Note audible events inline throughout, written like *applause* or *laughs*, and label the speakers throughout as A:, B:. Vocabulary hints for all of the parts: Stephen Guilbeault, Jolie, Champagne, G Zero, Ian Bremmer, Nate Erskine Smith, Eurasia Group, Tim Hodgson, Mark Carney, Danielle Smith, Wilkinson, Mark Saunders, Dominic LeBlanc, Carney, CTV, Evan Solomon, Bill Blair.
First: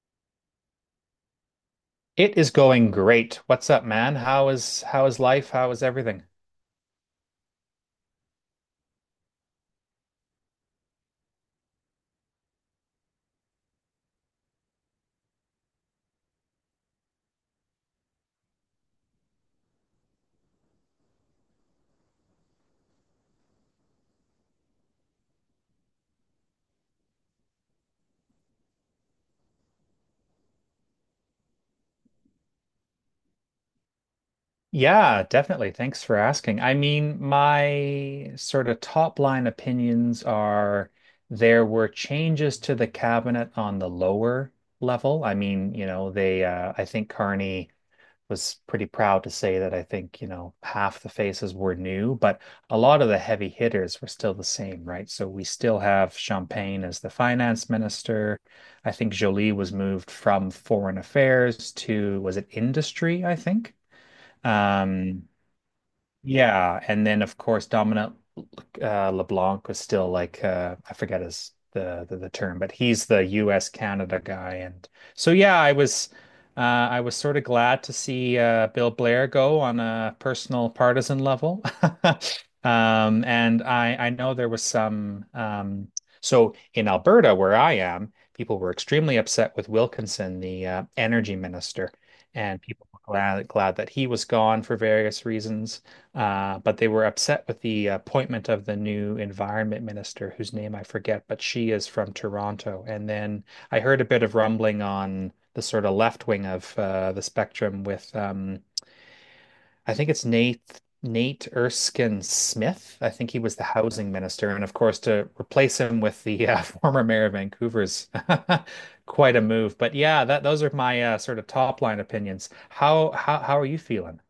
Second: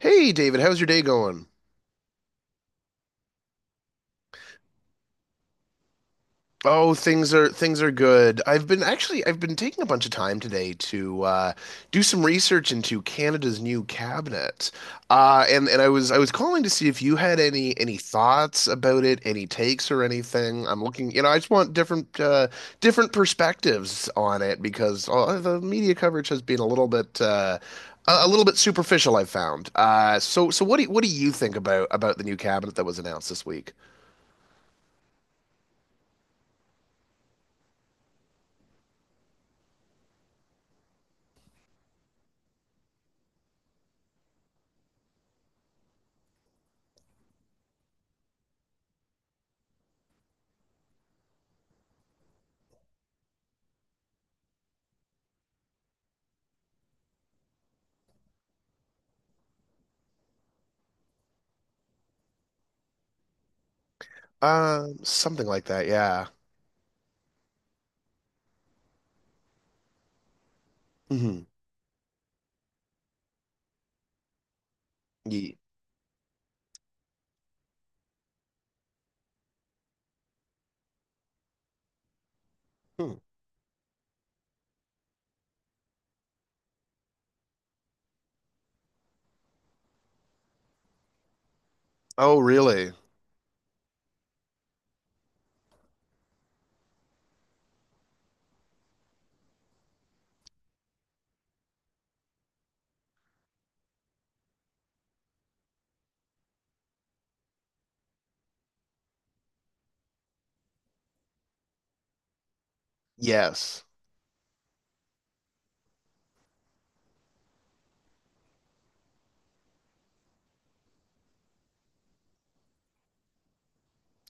A: Hey David, how's your day going?
B: It is going great. What's up, man? How is life? How is everything?
A: Oh, things are good. I've been taking a bunch of time today to do some research into Canada's new cabinet, and I was calling to see if you had any thoughts about it, any takes or anything. I'm looking, you know, I just want different different perspectives on it because the media coverage has been a little bit a little bit superficial, I've found. So what do you think about the new cabinet that was announced this week?
B: Yeah, definitely. Thanks for asking. I mean, my sort of top line opinions are there were changes to the cabinet on the lower level. I mean, you know, they I think Carney was pretty proud to say that, I think, you know, half the faces were new, but a lot of the heavy hitters were still the same, right? So we still have Champagne as the finance minister. I think Jolie was moved from foreign affairs to, was it industry, I think? Um,
A: Something like that, yeah.
B: yeah, and then of course Dominic LeBlanc was still like I forget
A: Hmm.
B: his the term, but he's the U.S. Canada guy, and so yeah,
A: Ye.
B: I was uh, I was sort of glad to see Bill Blair go on a personal partisan level. *laughs*
A: Hmm.
B: And I know there was some so in Alberta where I am, people were extremely upset with Wilkinson, the energy minister,
A: Oh,
B: and people
A: really?
B: were glad that he was gone for various reasons. But they were upset with the appointment of the new environment minister, whose name I forget, but she is from Toronto. And then I heard a bit of rumbling on the sort of left wing of the spectrum with, I think it's Nate Erskine Smith. I think he was the
A: Yes.
B: housing minister, and of course to replace him with the *laughs* former mayor of Vancouver's *laughs* quite a move. But yeah, that those are my sort of top line opinions. How are you feeling?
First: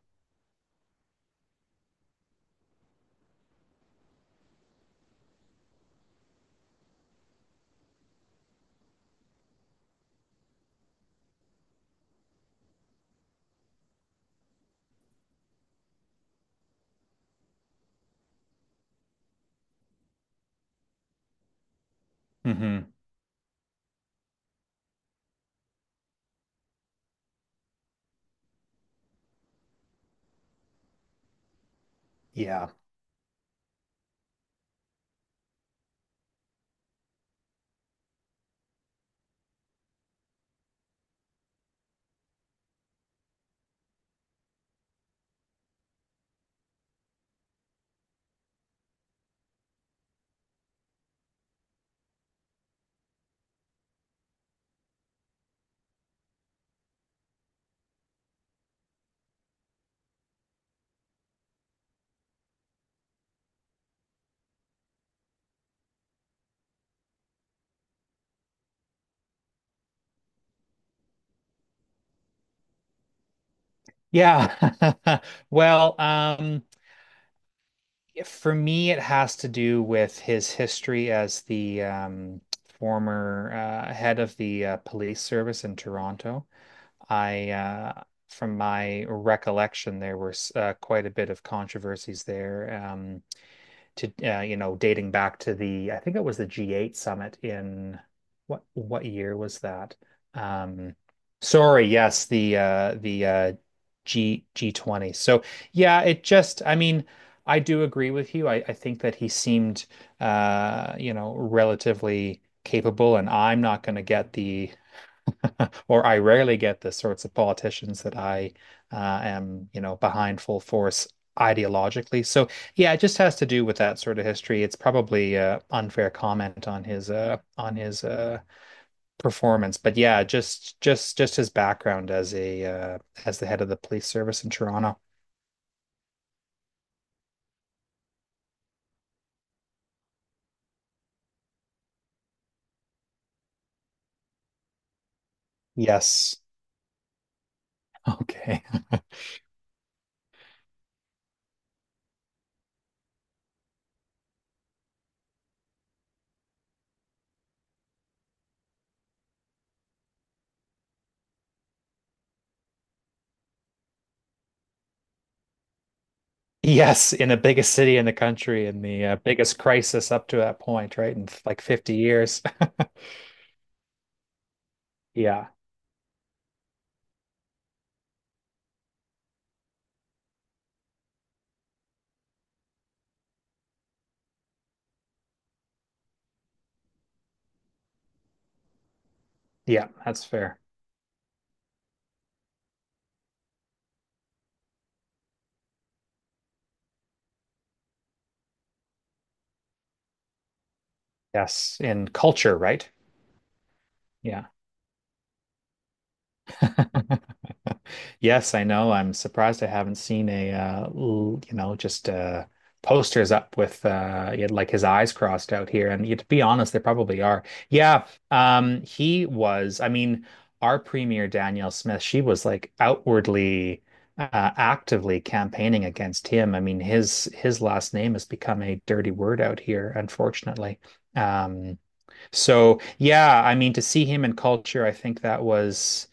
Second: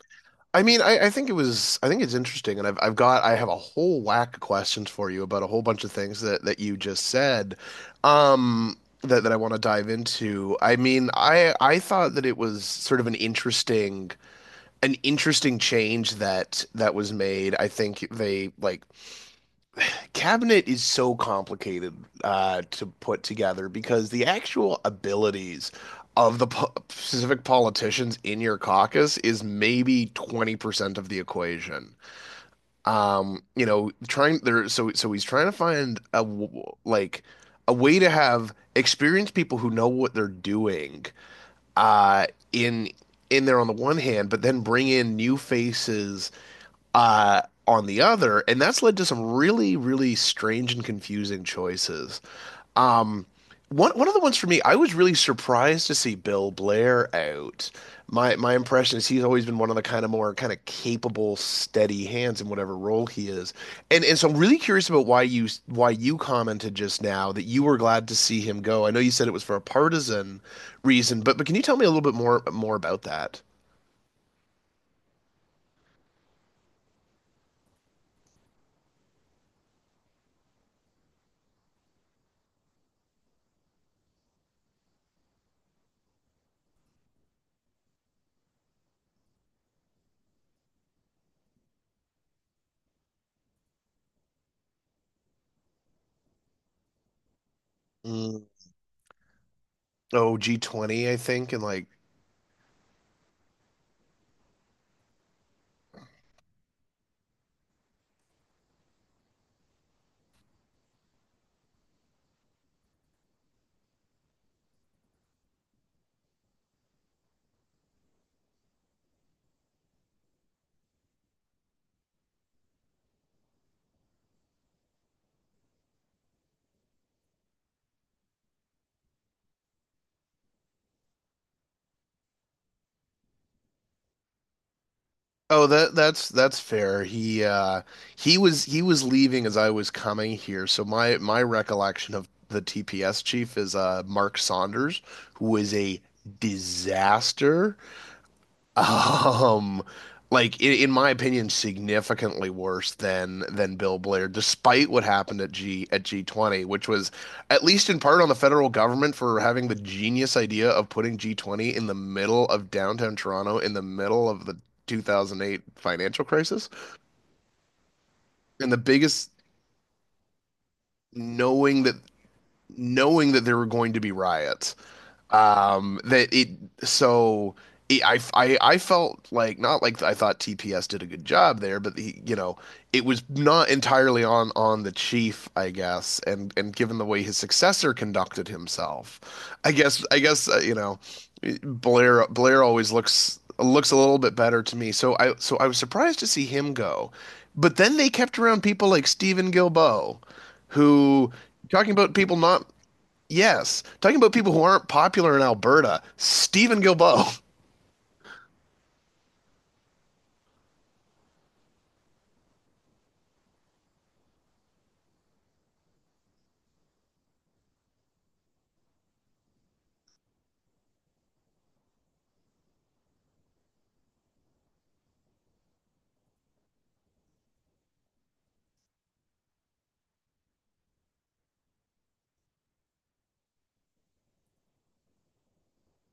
A: I mean, I think it was I think it's interesting, and I have a whole whack of questions for you about a whole bunch of things that you just said, that I want to dive into. I mean, I thought that it was sort of an interesting change that was made. I think they, like, cabinet is so complicated
B: Hmm
A: to put together because the actual abilities of the specific politicians in your caucus is maybe 20% of the equation.
B: Yeah.
A: You know, trying there so he's trying to find a like a way to have experienced people who know what they're doing uh in in there on the one hand, but then bring in new faces uh, on the other, and that's led to some really, really strange and confusing choices. Um, one of the ones for me, I was really surprised to see Bill Blair out. My impression is he's always been one of the kind of more kind of capable, steady hands in whatever role he is. And so I'm really curious about why you commented just now that you were glad to see him go. I know you said it was for a partisan reason, but can you tell me a little bit more about that?
B: Yeah. *laughs* Well, um, yeah, for me, it has to do with his history as the former head of the police service in Toronto. I, uh, from my recollection, there was quite a bit of controversies there. To You know, dating back to the I think it was the G8 summit in
A: Mm.
B: what year was that?
A: Oh,
B: Um,
A: G20, I think, and like.
B: Sorry, yes, the G G20. So yeah, it just, I mean, I do agree with you. I think that he seemed you know, relatively capable, and I'm not going to get the *laughs* or I rarely get the sorts of politicians that I am, you know, behind full force ideologically. So yeah, it just has to do with that sort of history. It's probably a unfair comment on his performance, but yeah, just his background as a as the head of the police service in Toronto.
A: Oh, that's fair. He was leaving as I was coming here. So my recollection of the TPS chief is Mark Saunders, who was a
B: Yes. *laughs*
A: disaster. *laughs*
B: Okay.
A: Um, like in my opinion, significantly worse than Bill Blair, despite what happened at G at G20, which was at least in part on the federal government for having the genius idea of putting G20 in the middle of downtown Toronto, in the middle of the 2008 financial crisis,
B: Yes, in the biggest city in the country,
A: and the
B: in the
A: biggest
B: biggest crisis up to that point, right? In like
A: knowing that
B: 50 years. *laughs*
A: knowing that there were going to be riots.
B: Yeah.
A: That it so it, I felt like not like I thought TPS did a good job there, but he, you know, it was not entirely on the chief, I guess, and given the way his successor conducted himself,
B: Yeah,
A: I
B: that's
A: guess
B: fair.
A: you know, Blair always looks a little bit better to me. So I was surprised to see him go, but then they kept around people like Stephen Gilboa, who
B: Yes,
A: talking
B: in
A: about people
B: culture,
A: not.
B: right?
A: Yes. Talking about
B: Yeah.
A: people who aren't popular in Alberta, Stephen
B: *laughs*
A: Guilbeault. *laughs*
B: Yes, I know. I'm surprised I haven't seen a you know, just posters up with he like his eyes crossed out here. And yeah, to be honest, they probably are. Yeah, he was. I mean, our premier Danielle Smith, she was like outwardly, actively campaigning against him. I mean, his last name has become a dirty word out here, unfortunately. Um, So yeah, I mean, to see him in culture, I think that was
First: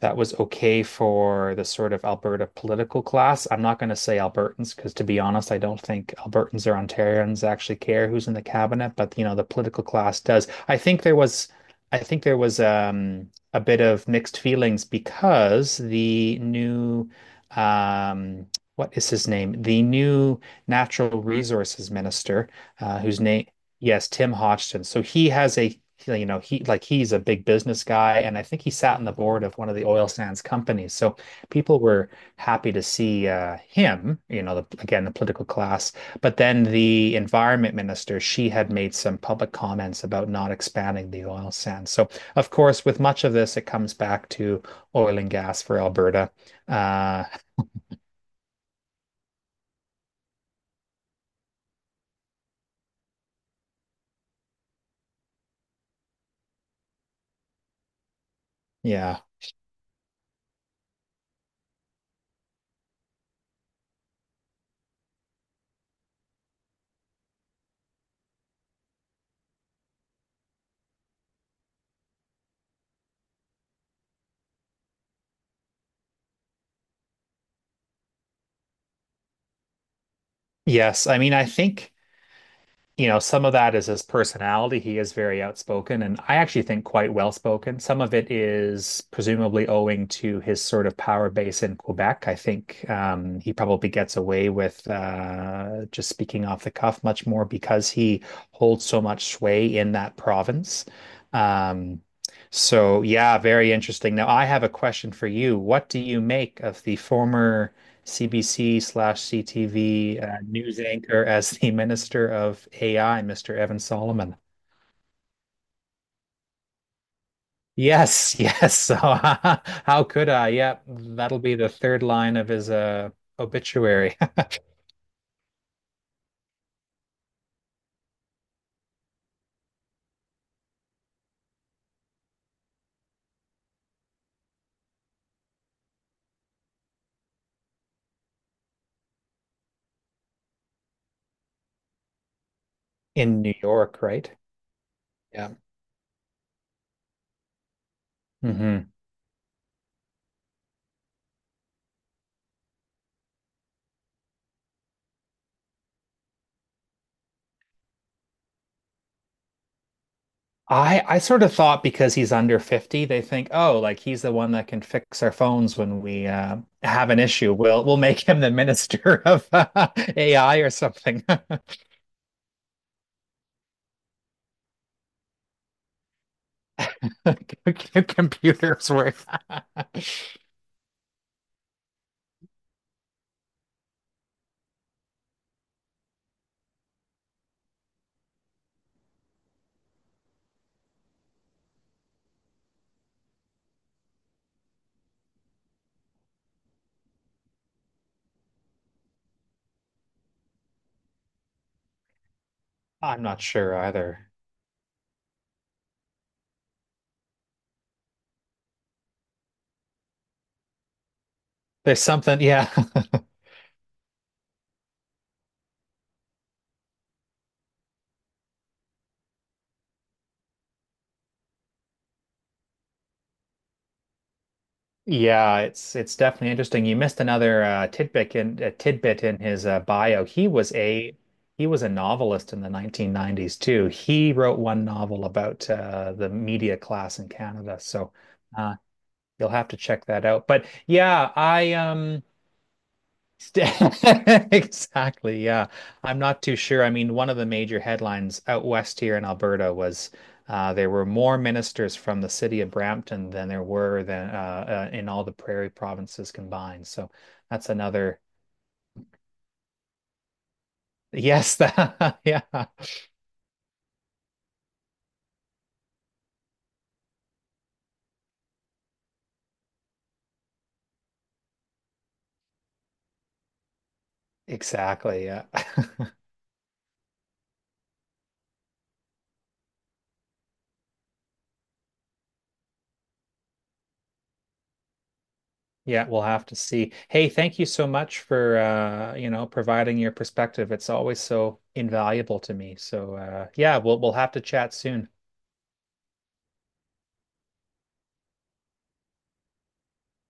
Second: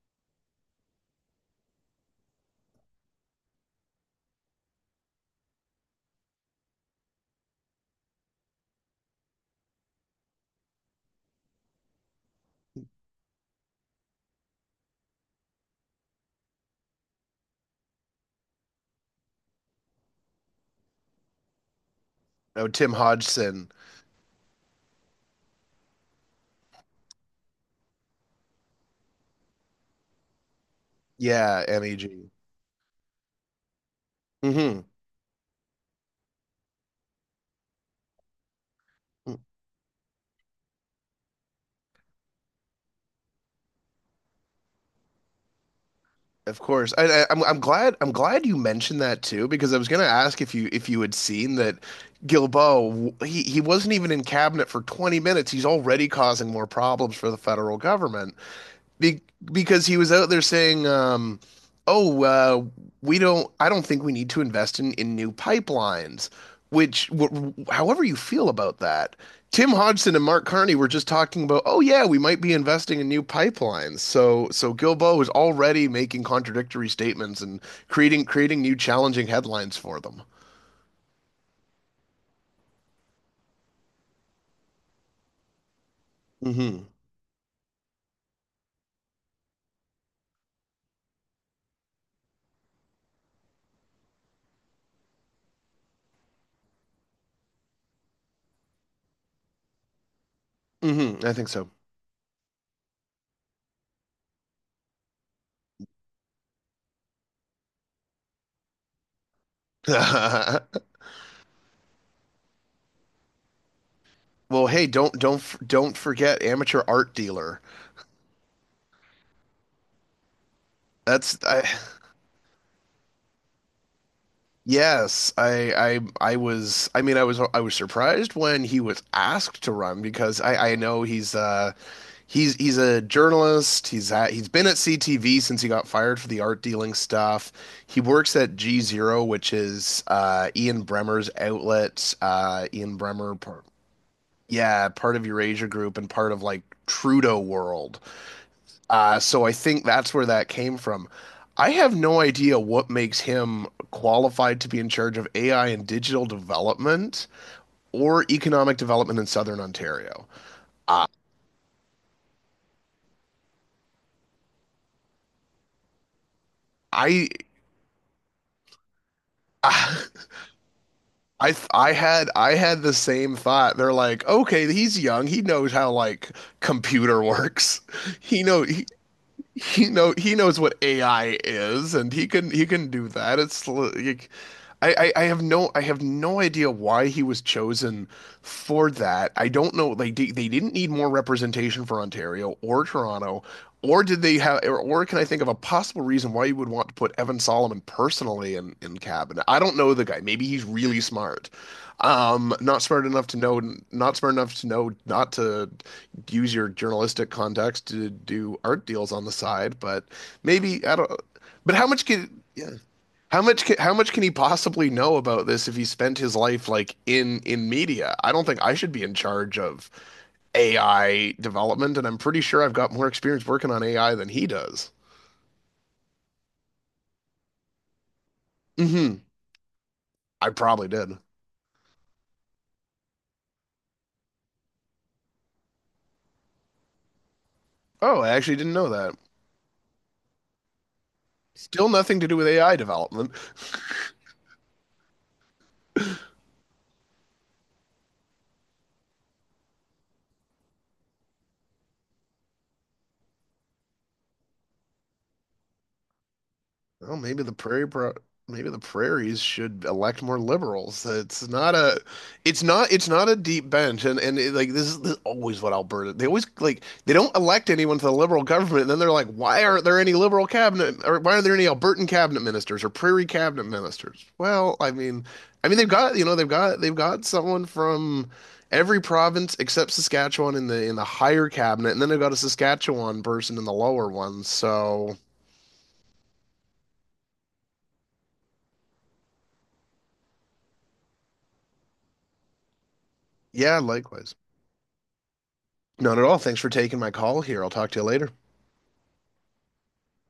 B: that was okay for the sort of Alberta political class. I'm not going to say Albertans because, to be honest, I don't think Albertans or Ontarians actually care who's in the cabinet, but, you know, the political class does. I think there was I think there was a bit of mixed feelings because the new um what is his name? The new natural resources minister,
A: Oh, Tim
B: whose name
A: Hodgson.
B: yes, Tim Hodgson. So he has a, you know, he's a big business guy, and I think he sat on the board of one of the oil sands companies. So
A: Yeah,
B: people were
A: MEG.
B: happy to see him, you know, the,
A: Hmm.
B: again, the political class. But then the environment minister, she had made some public comments about not expanding the oil sands. So, of course, with much of this, it comes back to oil and gas for Alberta.
A: Of course.
B: Uh,
A: I'm glad you mentioned that too because I was going to ask if you had seen that. Guilbeault he wasn't even in cabinet for 20 minutes. He's already causing more problems for the federal government. Be
B: yeah.
A: because he was out there saying, "Oh, we don't. I don't think we need to invest in new pipelines." Which, w however you feel about that, Tim Hodgson and Mark Carney were just talking about, "Oh yeah, we might be investing in new pipelines." Gilbo is already making contradictory statements and creating new challenging headlines for them.
B: Yes. I mean, I think. You know, some of that is his personality. He is very outspoken, and I actually think
A: Hmm.
B: quite well spoken. Some of it is presumably owing to his sort of power base in Quebec. I think he probably gets away with just speaking off the cuff much more because he holds so much sway in that province.
A: Hmm. I think so.
B: Um, so, yeah, very interesting. Now, I have a question for you. What do you make of the former CBC slash CTV news
A: *laughs*
B: anchor as the *laughs* Minister of AI, Mr. Evan Solomon?
A: Well, hey, don't forget amateur art dealer.
B: Yes, yes. So *laughs* how could I? Yeah,
A: That's
B: that'll be
A: I.
B: the third line of his obituary
A: Yes, I, I was. I mean, I was. I was surprised when he was asked to run because I know he's, he's a journalist. He's been at CTV since he got fired for the art dealing stuff. He works at G Zero, which is Ian Bremmer's outlet.
B: *laughs* in New York, right?
A: Yeah, part of
B: Yeah.
A: Eurasia Group and part of like Trudeau World.
B: hmm
A: So I think that's where that came from. I have no idea what makes him qualified to be in charge of AI and digital development or economic development in Southern Ontario. Uh,
B: I sort of thought, because he's under 50, they think, oh, like he's the one that can fix our phones when we have an
A: I,
B: issue. We'll make him the *laughs* minister
A: *laughs*
B: of
A: I,
B: AI or something.
A: I had the same thought. They're like, okay, he's young. He knows how, like, computer *laughs* works.
B: *laughs*
A: He know
B: Computers work.
A: *laughs*
B: *laughs*
A: he knows what AI is, and he can do that. It's like, I have no idea why he was chosen for that. I don't know. Like they didn't need more representation for Ontario or Toronto, or did they have? Or can I think of a possible reason why you would want to put Evan Solomon personally in cabinet? I don't know the guy. Maybe he's really smart. Not smart
B: I'm
A: enough to
B: not
A: know.
B: sure
A: Not
B: either.
A: smart enough to know not to use your journalistic contacts to do art deals on the side, but maybe I don't. But how
B: There's
A: much can
B: something, yeah,
A: yeah, how much can he possibly know about this if he spent his life like in media? I don't think I should be in charge of AI development, and I'm pretty sure I've got more experience working on AI than he does.
B: *laughs* yeah. It's definitely interesting. You missed another
A: Mm-hmm.
B: tidbit in his bio.
A: I probably did.
B: He was a novelist in the 1990s too. He wrote one novel about the media class in Canada. So
A: Oh, I actually didn't
B: uh,
A: know that.
B: you'll have to check that out. But yeah, I
A: Still nothing
B: um.
A: to do with AI development.
B: St- *laughs* Exactly. Yeah. I'm not too sure. I mean, one of the major headlines out west here in Alberta was there were more ministers from the city of Brampton than there were than in all the prairie provinces combined. So
A: Well, maybe the
B: that's
A: prairie pro
B: another
A: maybe the prairies should elect more liberals.
B: Yes. *laughs* That, yeah.
A: It's not a deep bench and it, like this is always what Alberta they always like they don't elect anyone to the liberal government and then they're like why aren't there any liberal cabinet or why aren't there any Albertan cabinet ministers or prairie cabinet ministers? Well,
B: Exactly. Yeah.
A: I mean
B: *laughs*
A: they've got someone from every province except Saskatchewan in the higher cabinet and then they've got a Saskatchewan person in the lower one. So,
B: Yeah, we'll have to see. Hey, thank you so much for you know, providing your perspective. It's always so invaluable to me. So
A: yeah,
B: yeah, we'll have
A: likewise.
B: to chat soon.
A: Not at all. Thanks for taking my call here. I'll talk to you later.